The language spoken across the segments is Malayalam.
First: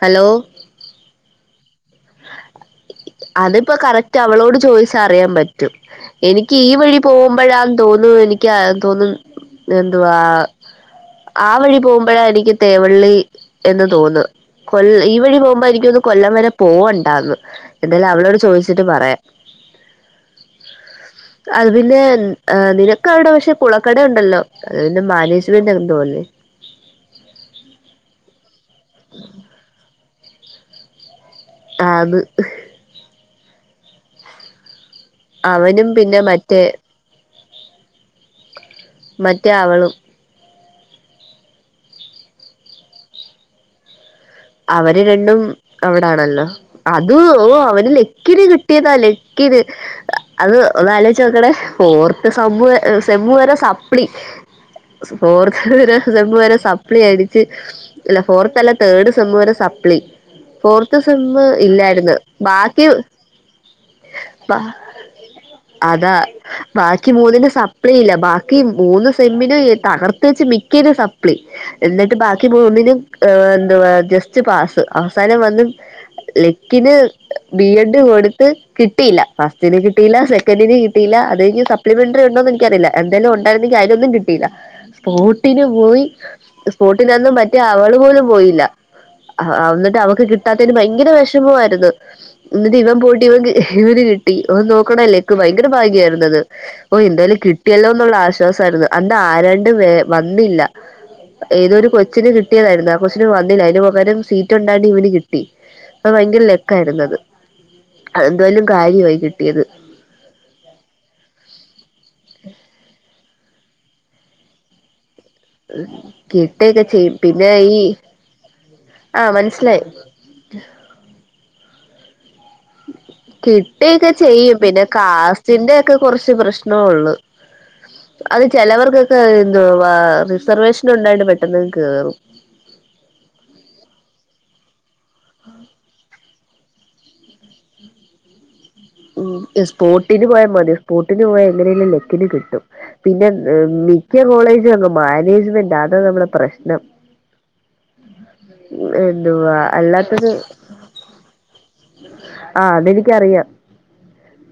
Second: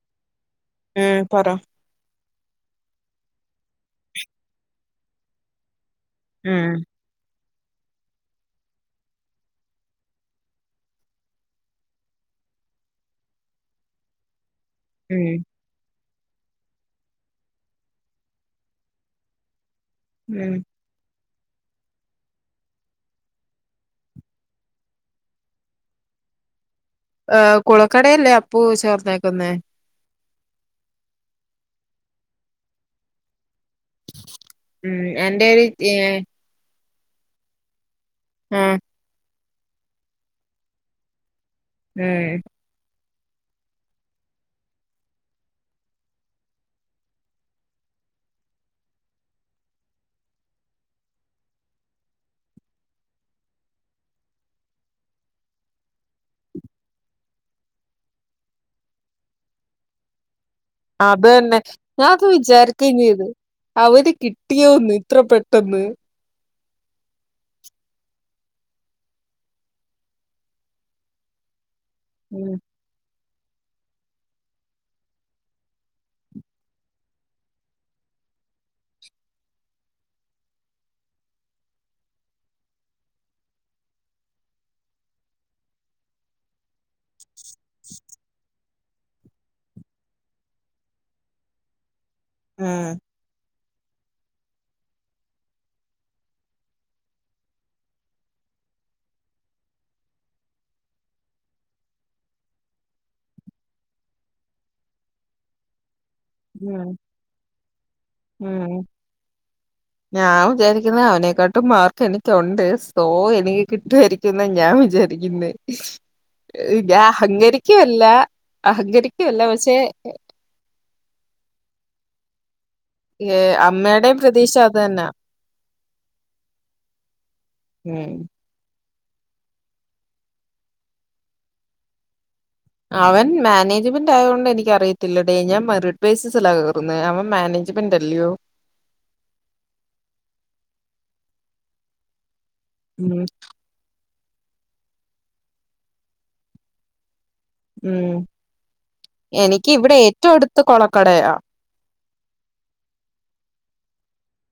ഹലോ. ഉം പറ. അതിപ്പോ കറക്റ്റ് അവളോട് ചോദിച്ച അറിയാൻ പറ്റും എനിക്ക് ഉം ഈ വഴി. പോകുമ്പഴാന്ന് തോന്നുന്നു എനിക്ക് ആഹ് തോന്നുന്നു എന്തുവാ. ആഹ് വഴി പോകുമ്പഴാ എനിക്ക് തേവള്ളി എന്ന് തോന്ന്. കൊല്ല ഈ ഉം വഴി പോകുമ്പോ ആരിക്കും ഒന്ന് കൊല്ലം വരെ. പോവണ്ടന്ന് എന്തായാലും അവളോട് ചോദിച്ചിട്ട് പറയാം. ഉം. അത് പിന്നെ നിനക്ക് അവിടെ പക്ഷേ കുളക്കട ഉണ്ടല്ലോ. അത് പിന്നെ മാനേജ്മെന്റ്ന്ന് തോന്നി. അഹ് കുളക്കടയല്ലേ അപ്പൂ ചേർന്നേക്കുന്നേ? ആന്ന്. ഉം എന് അവനും പിന്നെ മറ്റേ ആഹ് മറ്റേ അവളും ഉം അവര് രണ്ടും അവിടാണല്ലോ അത് ഓ അവന് ലക്കിന് കിട്ടിയതാ ലക്കിന് അത് ഒന്ന് ആലേച്ചോക്കണെ ഓർത്ത് സമ്മു സെമ്മു വരെ സപ്പ്ളി ഫോർത്ത് വരെ സമ്മ് സപ്ലി അടിച്ച് അല്ല ഫോർത്ത് അല്ല തേഡ് രെ സപ്ലി ഫോർത്ത് അത് സെമ് തന്നെ ഇല്ലായിരുന്നു ബാക്കി അവര് കിട്ടിയോന്ന് ഇത്ര പെട്ടെന്ന് അതാ ബാക്കി മൂന്നിന്റെ സപ്ലി ഇല്ല ബാക്കി മൂന്ന് സെമ്മിനും തകർത്ത വെച്ച് മിക്കരു സപ്ളി എന്നിട്ട് ബാക്കി ഉം മൂന്നിനും എന്തുവാ ജസ്റ്റ് പാസ് അവസാനം വന്ന ലക്കിന് ബി എഡ് കൊടുത്ത് കിട്ടയില്ല ഫസ്റ്റിന് കിട്ടിയില്ല സെക്കൻഡന് കി കിട്ടില്ല അത് കഴിഞ്ഞ് സപ്ലിമെന്ററി ഉണ്ടോന്ന് എനിക്ക അറില്ല എന്തായാലും ഉണ്ടരുന്നെങ്കി അതിനൊന്നു കിട്ടില്ല. സ്പോട്ടിന് പോയി സ്പോട്ടിൽന്നും മറ്റേ അവള് പോലും പോയില്ല ആ എന്നിട്ട് അവക്ക് കിട്ടാത്തതിന് ഭയങ്കര വിഷമമായിരുന്നു എന്നിട്ട് ഇവൻ ഉം പോയിട്ടി ഇവൻ ഇവന് കിട്ടി ഒ ാന് നോക്കണല്ലേ ക്ക് ഭയങ്കര ഭാഗ്യയിരുന്നുആത് ഓ എന്തായലും കിട്ടിയല്ലോ എന്നുള്ള ആശ്വാസമായിരുന്നു അന്ന് ആരാണ്ട് വ വന്നില്ല ഏതൊരു കൊച്ചിന് കിട്ടിയതായിരുന്നു ആ കൊച്ചിന് വന്നില്ല അതിന് പകരം സീറ്റ് ഉണ്ടാണ്ട് ഇവന് കിട്ടി അ ഭയങ്കര ഉം ലെക്കായിരുന്നത് എന്താലും ഉം കാര്യമായി കിട്ടിയത് ഞാൻ വിചാരിക്കുന്ന അവനേക്കാട്ടും മാർക്ക് എനിക്കുണ്ട് സോ എനിക്ക് കിട്ടുമായിരിക്കും. െന്നാ ഞാൻ വിചാരിക്കുന്ന കിട്ടുകയൊക്കെ ഞാൻ ചെയ്യും പിന്നെ ഈ അഹങ്കരിക്കല്ല ആ അഹങ്കരിക്കുവല്ല പക്ഷേ മനസ്സിലായി ഏഹ് കിട്ടിക്കെ അമ്മയുടെയും പ്രതീക്ഷ ചെയ്യും അത് പിന്നെ തന്നാ കാസ്റ്റിന്റെ ഒക്കെ കുറച്ച് പ്രശ്നോ ഉള്ളു ഉം അത് ചിലവർക്കൊക്കെ എന്ത് റിസർവേഷൻ ഉണ്ടായി്ട്ട് പെട്ടെന്ന് കേറും. അവൻ മാനേജ്മെന്റ് ആയത് കൊണ്ട് എനിക്ക് അറിയത്തില്ലടേ ഞാൻ മ സ്പേസസ് എല്ലാ കയറുന്നത് അവ മാനേജ്മെന്റ് അല്ലയോ ഉ സ്പോട്ടിന് പോയാൽ മതി സ്പോട്ടിന് പോയാ എങ്ങനെിലും ലെക്കിന് കിട്ടും. ഉം പിന്നെ മിക്ക കോളേജ് അ മാനേജ്മെന്റ് അതാണ് നമ്മളുടെ പ്രശ്നം ഉം എന്തുവാ എനിക്ക് ഇവിടെ അല്ലാത്തത് ഏറ്റവും അടുത്ത് കൊളക്കടയാ ആഹ അതെനിക്കറിയാം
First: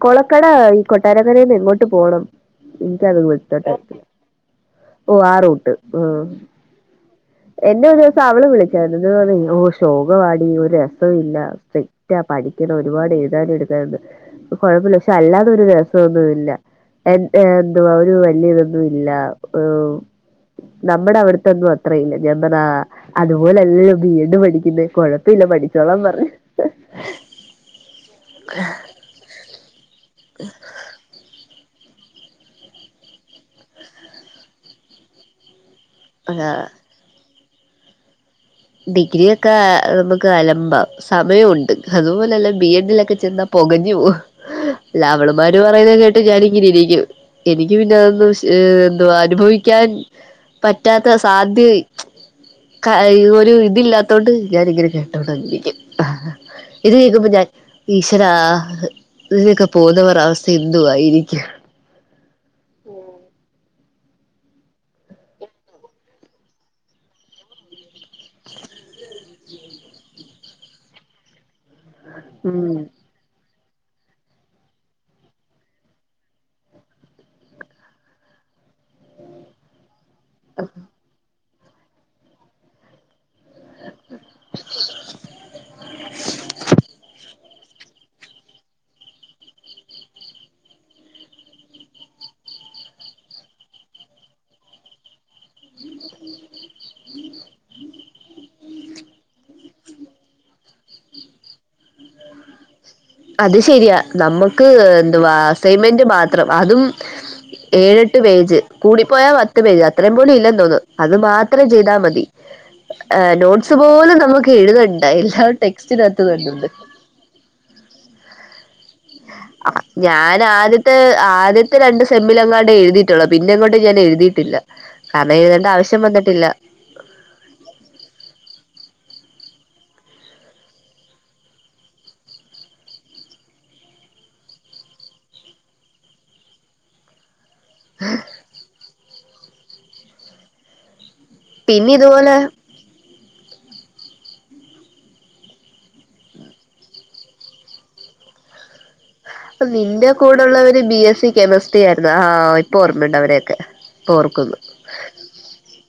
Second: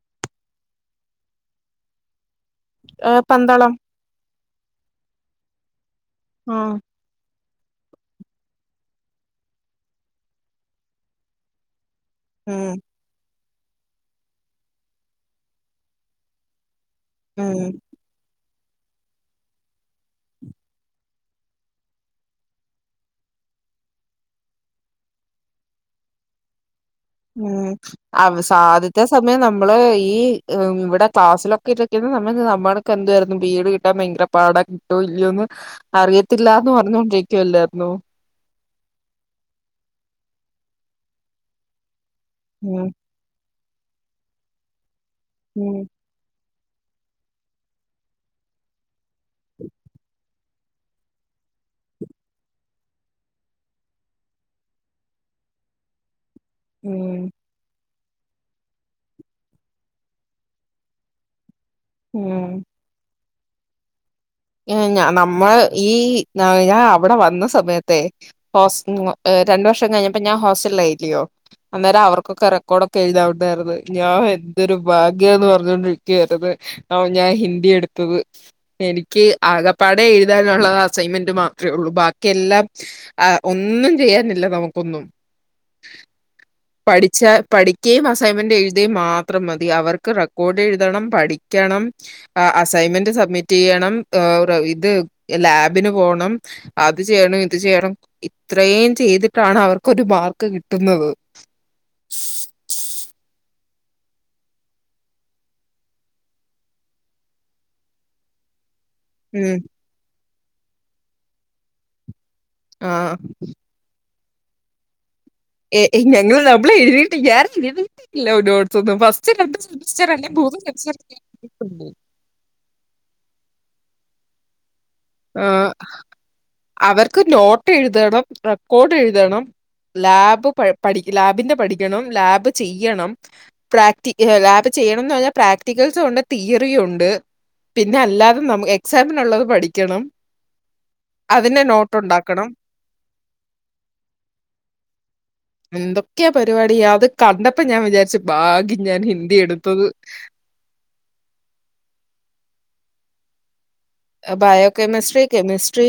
കൊളക്കട ഈ കൊട്ടാരക്കരയിൽ നിന്ന് എങ്ങോട്ട് പോകണം എനിക്ക ഏ, അത് പന്തളം വളത്തട്ടായി ഓ ആ റൂട്ട് മ് ആഹ [inaudible] എന്നെ ഒരു ദിവസം അവള് വിളിച്ച ആയിരുന്നു പറ ഓ ശോകവാടി ഒരു രസവും ഇല്ല അവസ്ഥ മറ്റാ പഠിക്കണ ഉം, ഒരുപാട് എഴുതാന എടുക്കാന്ന് കുഴപ്പമില്ല പക്ഷെ അല്ലാതൊ ഒരു രസംൊന്നു ഇല്ല എന് ഉം, എന്തുവാ ഒരു വലിയ ഇതൊന്നും ഇല്ല ഒരു നമ്മുടെ അവിടുത്തെൊന്നും അത്രയില്ല ഞാന് പറഞ്ഞു ആ അതുപോലല്ലോ ബി എഡ് പഠിക്കുന്ന കുഴപ്പല്ല പഠിച്ചോളാം പറഞ്ഞ് ആ ഉം ആദ്യത്തെ സമയം നമ്മള് ഈ ഇവിടെ ക്ലാസ്സിലൊക്കെ [unintelligible] നമ്മളൊക്കെ എന്തായിരുന്നു ബീയർ കിട്ടാൻ ഭയങ്കര പാടം കിട്ടോ ഇല്ലയന്ന് ആഹ് അറിയത്തില്ലന്ന് പറഞ്ഞുകൊണ്ടിരിക്കുവല്ലായിരുന്നു ഡിഗ്രിയൊക്കെ നമുക്ക് അലമ്പാമ് സമയണ്ട്. അതുപോലെല്ല ബി ഉം എഡിലൊക്കെ ചെന്ന പൊുകഞ്ഞു പോവും. ലാവൾമാര് ഉം പറയുന്ന കേട്ട് ഞാനിങ്ങനെരിക്കും എനിക്ക് പിന്നെ അതൊന്നും ഇഷ് ഏ എന്തുവാ അനുഭവിക്കാൻ പറ്റാത്ത സാധ്യയി കഴി [unintelligible] തില്ലാത്തോണ്ട് ഞാനങ്ങനെ കേട്ടോടരിക്കും. ഇത് ഉം കേക്കുമ്പോ ഞാൻ ഈശ്വരാ ഇലൊക്കെ പോവുന്നരഅവസ്ഥ എന്തു വായിരിക്കും? ഉം. നമ്മൾ ഈ ഞാൻ അവടെ വന്ന സമയത്തെ ഹോസ് രണ്ടു വർഷം കഴിഞ്ഞപ്പോ ഞാൻ ഹോസ്റ്റല യില്ലയോ? അന്നേം അവർക്കൊക്ക ഉം റെക്കോഡൊക്കെ എഴുതാ ണ്ടായിരുന്ന്. ഞാൻ എന്തൊരു ഭാഗ്യന്ന് പറഞ്ഞൊണ്ടിരിക്കയരത് അത ഞാൻ ഹിന്ദി എടുത്തത്. എനിക്ക് ആകപ്പാടെ എഴുതാനുള്ളത അസൈൻമെന്റ് മാത്രേ ഉള്ളൂ ബാക്കിയെല്ലാം ഒന്നും ചെയ്യാനില്ല നമുക്കൊന്നും. പഠിച്ച പഠിക്കുകയും അസൈൻമെന്റ് എഴുതുകയും മാത്രം മതി അവർക്ക് റെക്കോർഡ് എഴുതണം, പഠിക്കണം, ആ അസൈൻമെന്റ് സബ്മിറ്റ് ചെയ്യണം ആ ഇത് ലാബിന് പോണം അത് ചെയ്യണം ഇത് ചെയ്യണം. ത്രീം ചെയ്തിട്ടാണ് അവർക്കൊരു മാർക്ക് കിട്ടുന്നത്. അത് ശരിയാ നമ്മുക്ക് എന്തുവാ അസൈൻമെന്റ് മാത്രം അതും ഏഴെട്ട് പേജ് കൂടി പോയാ ഉം. പത്ത് പേജ് അത്രയും പോലും ഇല്ല തോന്നുന്നു, അത് മാത്രം ചെയ്താൽ മതി ആഹ്. ഏഹ് നോ ട്ട്സ് പോലും നമുക്ക് എഴുതണ്ടാ യില്ല. ഏ ഞങ്ങള് നമ്മൾ ഡബിൾഴതിട്ട് ഞാൻ എഴുതിട്ടില്ല നോടസൊന്നും. [unintelligible] ആഹ് ഫസ്റ്റ് സമ്മിലങ്ങാണ്ടെ എഴുതിയിട്ടുള്ളൂ പിന്നെങ്ങോട്ട ഞാൻ എഴുതിയിട്ടില്ല. കാരണം ആഹ് എഴുതണ്ട് ആവശ്യം വന്നിട്ടില്ല. അവർക്ക് നോട്ട് എഴുതണം, റെക്കോർഡ് എഴുതണം. ലാബ് പഠിക്ക ലാബിന്റെ പഠിക്കണം, ലാബ് ചെയ്യണം, പ്രാക്ടി ലാബ് ചെയ്യണംന്നറഞ്ഞാൽ പ്രാക്ടിക്കൽസും ഉണ്ട് തിയറിയും ഉണ്ട്. പിന്നെ അല്ലാതെ നമ് എക്സാമിനുള്ളത് പഠിക്കണം. അതിന്റെ പിന്നെ നോട്ട്ണ്ടാക്കണം, [inaudible] എന്തൊക്കെയാ പരിപാടി! അത് കണ്ടപ്പോ ഞാൻ വിചാരിച്ച് ഭാഗ്യം ഞാൻ ഹിന്ദി എടുത്തത്. വിടെ ഉള്ളവർ ബി എസ് സി കെമിസ്ട്രി ആയിരുന്നു ആഹ് ഇപ്പൊ ഓർമ്മുണ്ട് അവരെയൊക്കെ. ഇപ്പൊ ഓർക്കുന്നു ബയോകെമിസ്ട്രി, കെമിസ്ട്രി,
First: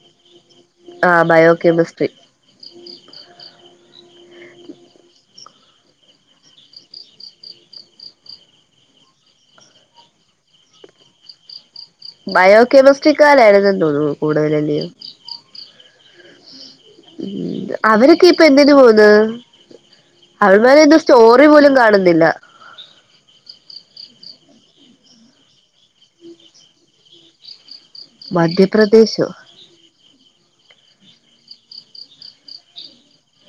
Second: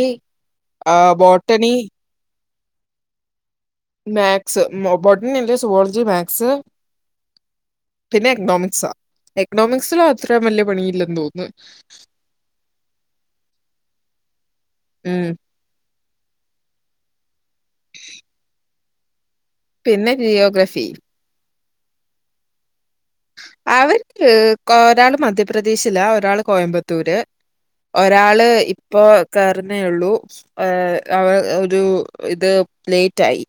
ആ ആഹ് ബോട്ടണി, [inaudible] മാക്സ്, ബോട്ടണി ഉണ്ട്, സുവോളജി, മാക്സ്, പിന്നെ എക്കണോമിക്സാ. എക്കണോമിക്സില് അത്ര വല്യ പണിയില്ലെന്ന് തോന്നുന്നു. ബയോകെമിസ്ട്രിക്കലായിരുന്നു തോന്നുന്നു കൂടുതല് അയിൽ. ഉം അവരൊക്കെപ്പൊ എന്തിന് പോകുന്ന്? പിന്നെ അവൾമാരെ ജിയോഗ്രഫി. ഒന്നും സ്റ്റോറി പോലും കാണുന്നില്ല. അവര് ഒരാള് മധ്യപ്രദേശില. ഒരാള് കോയമ്പത്തൂര്. ഒരാള് ഇപ്പോ മധ്യപ്രദേശോ കർ ന്നേള്ളൂ അവ ഒരു ഇത് ലേറ്റ് ആയി.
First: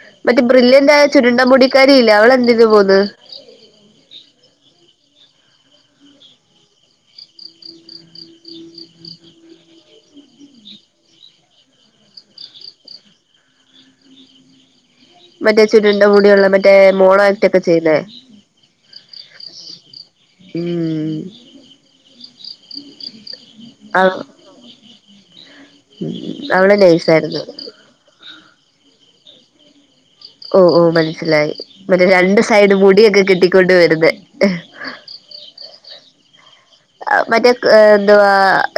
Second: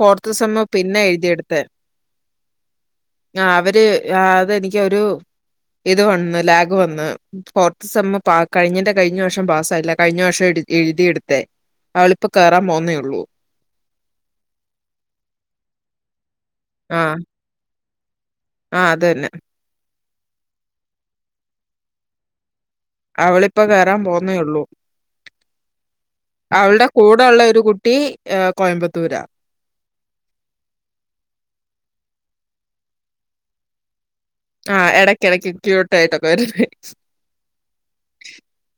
ഫോർത്ത് മറ്റേ സെമ്മ് പിന്നെ ബ്രില്ലയന്റായ ചുരുണ്ട മുടിക്കാരി ഇല്ലേ അവളെന്തിന് പോകുന്ന്? ആ അവര് അത എനിക്കൊരു ഇത് വന്ന് ലാഗ് വന്ന്. ഫോർത്ത് സമ്മം കഴിഞ്ഞന്റെ കഴിഞ്ഞ വർഷം പാസായില്ല കഴിഞ്ഞ വർഷം എഴുതിയെടുത്തെ. അവളിപ്പ കേറാൻ പോകുന്നേള്ളൂ മറ്റേ ചുരുണ്ട മുടിയുള്ള മറ്റേ ആഹ് മോണോആക്റ്റ് ഒക്കെ ചെയ്യുന്നേ ആഹ് അത് തന്നെ ഉം അവളിപ്പോ കേറാൻ ആഹ് പോകുന്നേള്ളൂ അവള് അവളുടെ കൂടെള്ള നഴ്സായിരുന്നു ഒരു കുട്ടി കോയമ്പത്തൂരാ ഓഹ് ഓഹ് മനസ്സിലായി മറ്റേ രണ്ട് സൈഡ് മുടിയൊക്കെ കെട്ടിക്കൊണ്ട് വരുന്നെ ആഹ് ഇടയ്ക്ക് ഇടയ്ക്ക് [unintelligible] മറ്റേ എന്തവാ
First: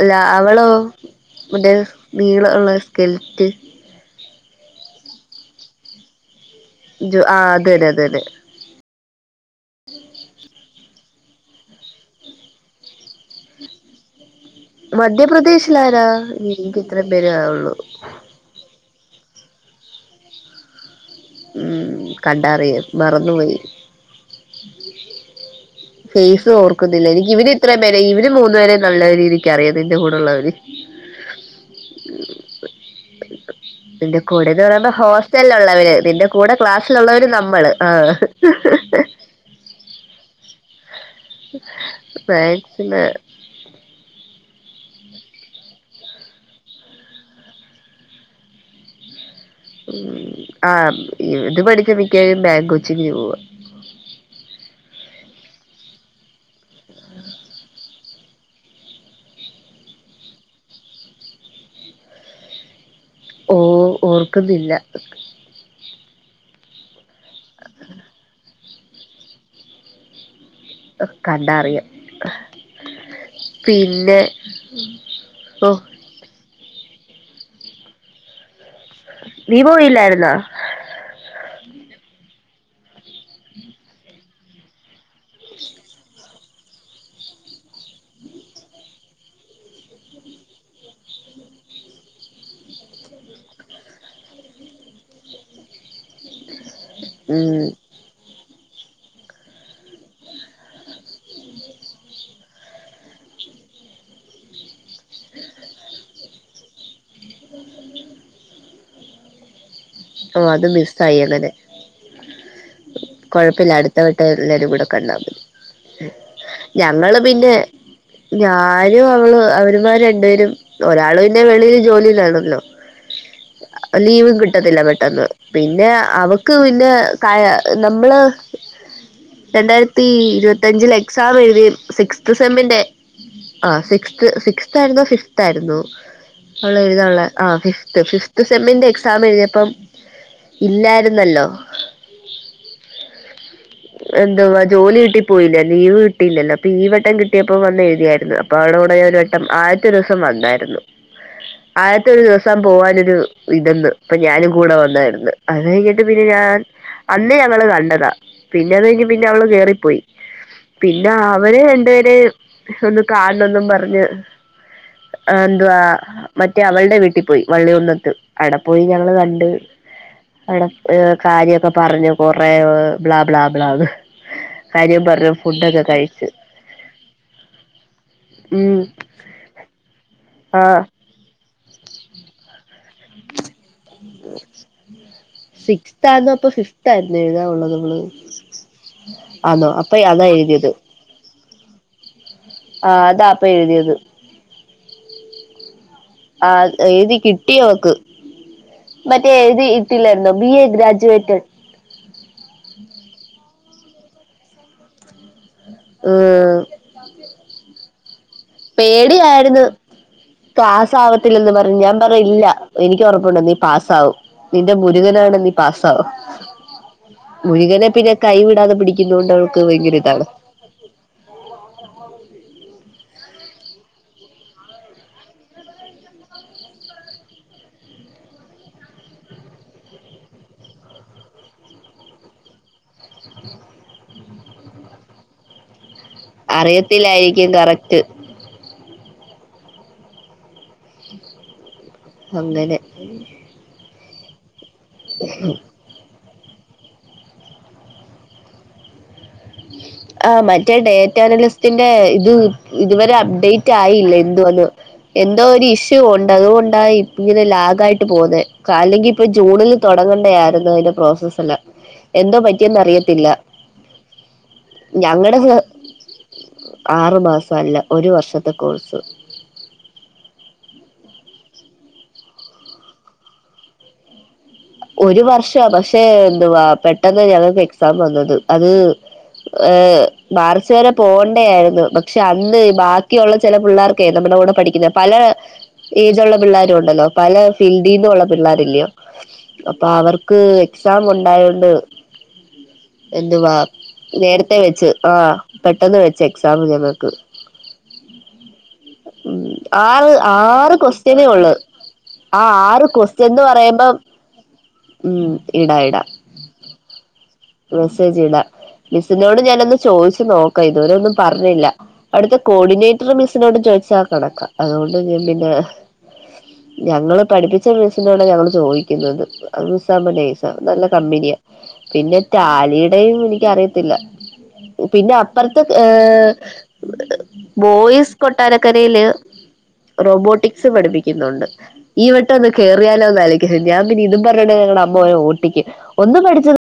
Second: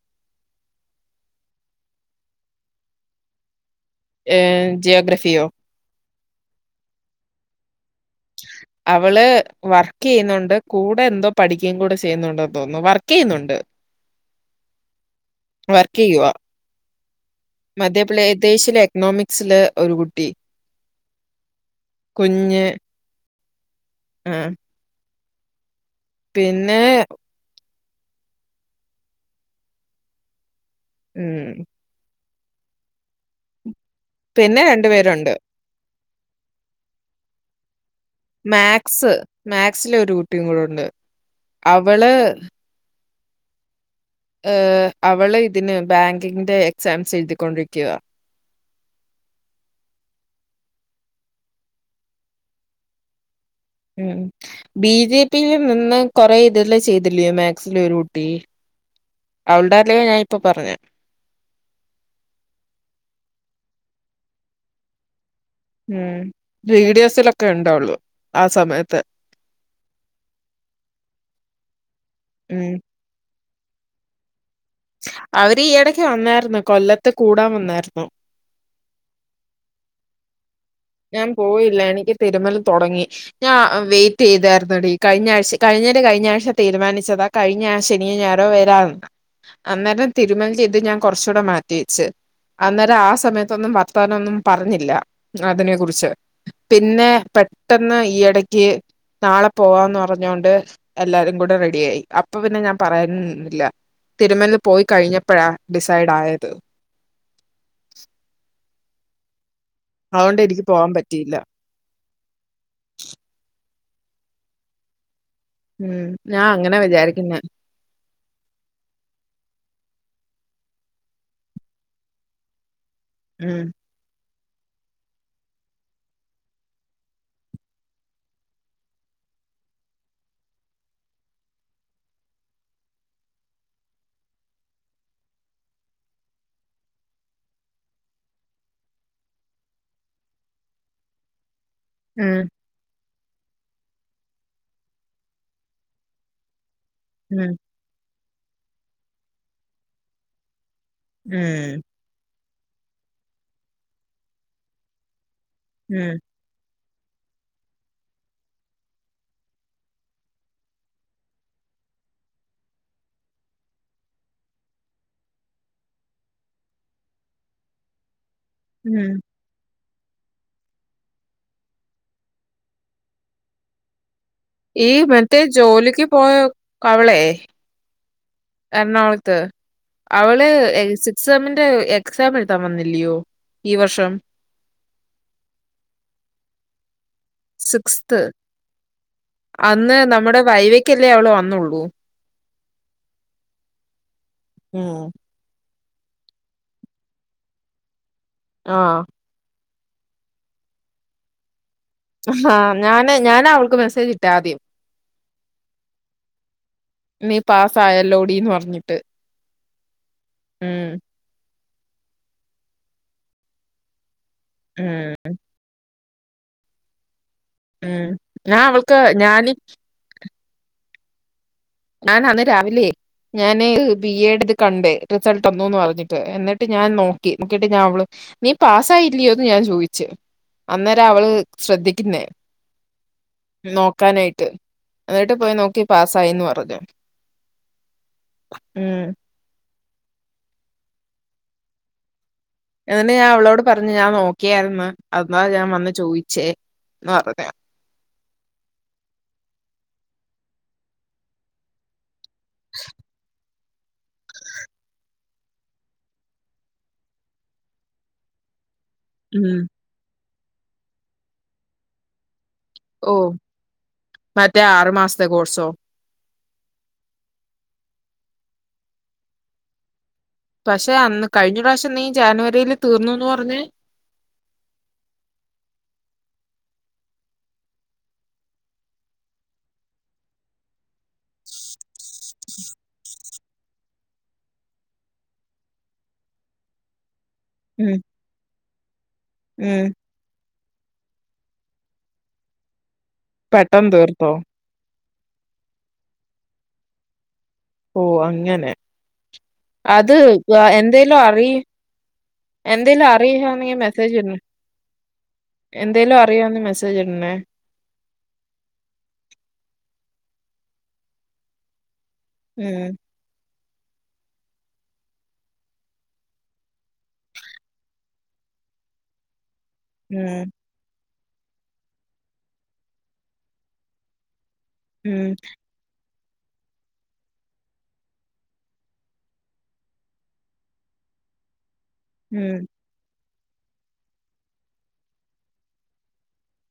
ല അവളോ മറ്റേ നീളമുള്ള സ്കെൽറ്റ് ഏഹ് ജിയോഗ്രഫിയോ ജ ആഹ് അതന്നെ അതെന്നെ അവള് വർക്ക് ചെയ്യുന്നുണ്ട് കൂടെ എന്തോ പഠിക്കുകയും കൂടെ ചെയ്യുന്നുണ്ടന്ന് തോന്നുന്നു വർക്ക് ചെയ്യുന്നുണ്ട് മധ്യപ്രദേശിലാരാ വർക്കെയ്യുവാ. എനിക്ക് ഇത്രയും പേരെ അറിയുള്ളു [unintelligible] ശിൽ എക്കണോമിക്സില് ഒരു കുട്ടി ഉം കുഞ്ഞ് കണ്ടാറിയും മറന്നുപോയി ആഹ് ഫേസ് പിന്നെ ഓർക്കുന്നില്ല എനിക്ക് ഇവര് ഇത്രയും വേരെ ഇവര് മൂന്നുേപേരെ നല്ല രീതിക്ക് അറിയാം നിന്റെ കൂടെയുള്ളവര് ഉം നിന്റെ പിന്നെ കൂടെന്ന് പറയുമ്പോ പേരുണ്ട്. ഹോസ്റ്റല് ഉള്ളവര് നിന്റെ കൂടെ ക്ലാസ്സിലുള്ളവര് നമ്മള് ആഹ് മാക്സ് മാക്സിലെ ഒരു കുട്ടിയും കൂടെ ഉണ്ട് മാക്സില് ഏഹ് അവള് ഇതിന് ബാങ്കിങ്ങിന്റെ എക്സാംസ് എഴുതിക്കൊണ്ടിരിക്കുവ ആഹ് ഇത് പഠിച്ച മിക്കവരും ബാങ്കു കൊച്ചിങ്ങ് നു പോവാ ഉം ബി ജെ പി നിന്ന് കൊറെ ഇതില് ചെയ്തില്ലയോ മാക്സില് ഒരു കുട്ടി അവളുടെ [unintelligible] ഞാൻ ഇപ്പോ പറഞ്ഞെ ഓഹ് ഓർക്കുന്നില്ല ഉം വീഡിയോസിലൊക്കെ ഉണ്ടവള് ആ സമയത്തെ കണ്ടാ അറിയാം ഉം പിന്നെ അവര് ഓ ഈയടക്ക് വന്നായിരുന്നു കൊല്ലത്ത് കൂടാൻ വന്നായിര്ന്നു നീ പോയില്ലായിരുന്ന ഞാൻ പോയില്ല എനിക്ക് തിരുമ്മൽ തൊടങ്ങി ഞാ വെയിറ്റെയ്തായിരുന്നെടീ കഴിഞാഴ്ച കഴിഞേന്റെ കഴിഞാഴ്ച തീരുമാനിച്ചതാ കഴിഞ്ഞ ശനിയോ ഞായറോ വരാന്ന് അന്നേരം തിരുമൽചെയ്ത് ഞാൻ കൊർച്ചൂടെ മാറ്റിവെച്ച് അന്നേരം ആ സമയത്തൊന്നും വർത്താനൊന്നും പറഞ്ഞില്ല അതിനെ കുറിച്ച് പിന്നെ ഉം പെട്ടെന്ന് ഈയടക്ക് നാളെ പോവാന്ന് പറഞ്ഞോണ്ട് എല്ലാരും കൂടെ റെഡിയായി അപ്പ പിന്നെ ഞാൻ പറയാൻ നിന്നില്ല തിരുമല് പോയി കഴിഞ്ഞപ്പഴാ ഡിസൈഡായത് അതുകൊണ്ട് ഓ എനിക്ക് അത് പോവാൻ മിസ്സായി പറ്റിയില്ല അകലെ കൊഴപ്പല്ല അടുത്ത വട്ടം എല്ലാരും കൂടി കണ്ടാമതി ഉം ഞാൻ അങ്ങനെ ഞങ്ങള് വിചാരിക്കുന്നെ പിന്നെ ഞാനു അവളു അവരുമാർ രണ്ടുപേരും ഒരാൾ പിന്നെ വെളിയിൽ ജോലിയിലാണല്ലോ. ഉം ലീവും കിട്ടത്തില്ല പെ ട്ടന്ന് പിന്നെ അവക്ക് പിന്നെ കയ നമ്മള് രണ്ടായിരത്തി ഇരുപത്തഞ്ചിലെ ക്സാമെഴുതി സിക്സ്ത് സെമ്മിന്റെ. ആ സിക്സ്ത് സിക്സ് തായിരുന്നോ ഫിഫ് തായിരുന്നൊ? അവളെഴുതാള്ളെ ആഹ് ഫിഫ്ത് ഫിഫ്ത് സെമ്മിന്റെ എക്സാം എഴുതിയപ്പം ഇല്ലാരുന്നല്ലോ. ഉം എന്തവാ ജോലി കിട്ടിപ്പോയില്ലെ ലീവ് കിട്ടില്ലല്ലോ അപ്പീ വട്ടം ഉം കിട്ടിയപ്പോ വന്നെഴുതിയാര്ന്നു. പ്പവള കൂടെ ഒരുവട്ടം ആയത്തൊരൂ സം വന്നായിര്ന്നു ഊം. ആദ്യത്തെ ഒരു ദിവസം പോവാനൊരു ഇത് ന്ന് പ്പ ഞാനും കൂടെ വന്നായിരുന്നു അത് കൈഞ്ഞിട്ട് ഉം പിന്നെ ഞാൻ അന്ന് ഞങ്ങള് കണ്ടതാ പിന്നെ അത് കൈഞ്ഞ് പിന്നെ അവള് കേറിപ്പോയി. പിന്നെ അവര് രണ്ടുപേരെ ഒന്ന് കാണൊന്നും പറഞ്ഞ് അ ന്തുവാ മറ്റേ അവൾടെ വീട്ടി പോയി വള്ളികുന്നത്ത്. ആടെ പോയി ഞങ്ങള് ഉം കണ്ട് അവിടെ എ കാര്യൊക്കെ പറഞ് കൊറേ ബ്ലാ ബ്ലാ ബ്ലാ ന്ന് ഈ കാര്യം പർഞ്ഞു മറ്റേ ഫുഡൊക്കെ ജോലിക്ക് കഴിച്ച് പോയ അവളെ ഉം എറണാകുളത്ത് അവള് എ ആഹ് സിക്സ്ത് സെമ്മിന്റെ എക്സാം എഴുതാൻ വന്നില്ലയോ? ഇ വർഷം സിക്സ്താന്നോ പ്പ ഫിഫ്തായിരുന്നൊ എഴുതാനുള്ളതവള്? സിക്സ്ത് ആന്നോ അപ്പയ്യതാ എഴുതിയത്. ക്കില്ലേ അവള് വന്നൊള്ളൂ. ആഹ് അതാപ്പെഴുതിയത്. ഉം ആഹ് എഴുതി കിട്ടിയവക്ക്. ആഹ്. മറ്റേ ഇത് ഇട്ടില്ലായിരുന്നോ ബി എ ഗ്രാജുവേറ്റ്. അഹാ ഞാന് ഞാനാ അവൾക്ക് മെസ്സേജിട്ടാദ്യം ആഹ്. നീ പാസ്സായല്ലോടീന്ന് പർ പേടിയായിര്ന്നു ഉം കാസാവ ത്തില്ലെന്ന് പറഞ് ഞാൻ പറഞ് ഇല്ല എനിക്കൊറപ്പുണ്ട് നീ പാസാവും നിന്റെ ഉം മുരുകനാണെ നീ പാസ്സാവും. മുരുകനെ ഉം പിന്നെ ഞാൻ കൈവിടാതെ അവൾക്ക് പിടിക്കുന്നോണ്ട് ഞാന് അവൾക്ക് ഭയങ്കര ഇതാണ് ആണന്ന് രാവിലെ ഞാന് ബി എഡ ഇത് കണ്ടേ റിസൾട്ട് വന്നുംന്ന് പറഞ്ഞിട്ട് എന്നിട്ട് ഞാൻ നോക്കി നോക്കിട്ട് ഞാൻ അവള് നീ പാസ്സായില്ലയോന്ന് ഞാൻ ചോയിച്ചു അന്നേരാ അവള് ശ്രദ്ധിക്കുന്നേ. നോക്കാനായിട്ട് എന്നിട്ട് പോയി നോക്കി പാസായി ന് അറിയത്തില്ലായിരിക്കും കറക്റ്റ്. ഉം ഹങ്ങനെ എന്നിട്ട് ഞാൻ അവളോട് പറഞ്ഞ് ഞാൻ നോക്കിയായിരുന്നു അതാ ഞാൻ വന്ന് ചോദിച്ചേ എന്ന് പറഞ്ഞു ആഹ് മറ്റേ ഡേറ്റ നലിസ്റ്റിന്റെ ഇത് ഇതുവരെ അപ്ഡേറ്റ് റ്റായില്ല എന്തു അന്ന് എന്തോ ഒരു ഇഷ്യൂ ഉണ്ട് അതുകൊണ്ടാ ഇ ഇങ്ങനെ ലാഗായിട്ട് പോന്നെ. ക അല്ലെങ്കി ഇപ്പ ഉം ജൂണില് തൊടങ്ങണ്ട ആയിരുന്നു അഴിന്റെ പ്രോസസ്സല്ല എന്തോ പറ്റിയെന്ന് ഓ അറിയത്തില്ല മറ്റേ ആറു മാസ്ത്തെ ഞങ്ങടെ കോഴ്സോ ആറു മാസ അല്ല ഒരു വർഷത്തെ കോഴ്സ് പക്ഷെ അന്ന് കഴിഞ്ഞ പ്രാവശ്യം നീ ജാനുവരിയില് തീർന്നുന്ന് പർഞ്ഞ് ഒരു വർഷ പക്ഷെ എന്തുവാ പെട്ടെന്ന് ഞങ്ങക്ക് എക്സാം വന്നത് അത് ഏ മാർച്ച് വരെ പോണ്ടേ ആയിരുന്നു പക്ഷെ അന്ന് ബാക്കിയുള്ള ചെല പിള്ളേർ ക്കെ നമ്മുടെ കൂടെ പഠിക്കുന്ന പല എയ്ജ്ള്ള പിള്ളേരു ഉണ്ടല്ലോ പല ഉം ഫീൽഡിന്നുള്ള പിള്ളേരില്ലയോ അപ്പ ഉം അവർക്ക് എക്സാം ഉണ്ടായോണ്ട് എന്തുവാ പെട്ടെന്ന് തീർത്തോ നേരത്തെ വെച്ച് ആ പെട്ടെന്ന് വെച്ച് എക്സാം ഞങ്ങക്ക് ഓ അങ്ങനെ ആറ് അത് ആറ് എന്തേലു ക്വസ്റ്റ്യനേ അറി ഉള്ളു ആ ആറ് എന്തേലു ക്വസ്റ്റ്യൻന്ന് അറിയാണങ്കി പറയുമ്പം മെസ്സേജ് ഇടണേ ഉം ഇടാ ഇടാ എന്തേലു അറിയാണെ മെസ്സേജ് ഇടണേ മെസ്സേജ് ഇടാ മിസ്സ്നോട് ഞാനൊന്ന് ചോഴിച്ചു നോക്കാ ഇതുവരെ ഒന്നും പർഞ്ഞില്ല അവ്ട്ത്തെ ഉം കോഡിനേറ്ററ് മിസ്സ്‌നോട് ചോഴിച്ച കണക്കാ അതുകൊണ്ട് ഞാൻ പിന്നെ ഞങ്ങള് പഠിപ്പിച്ച മിസ്സിനോട് ഞങ്ങള് ചോഴി ക്കുന്നത് അത് സമനേഴ്‌സ ഉം നല്ല കമ്പനിയാ പിന്നെ റ്റാലിയുടെയും എനിക്കറിയത്തില്ല പിന്നെ ഉം അപ്പർത്ത് ഏ ബോയ്സ് കൊട്ടാരക്കരയില് റോബോട്ടിക്സ് പഠിപ്പിക്കുന്നുണ്ട് ഈ വട്ടം ഒന്ന് ഉം കേറിയാലോ ഒന്ന് ആലോയ്ക്ക ഞാൻ പിന്നെ ഇതും പർഞ്ഞോണ്ട് ഞങ്ങടെ അമ്മ ഓട്ടിക്കും ഒന്ന് പഠിച്ച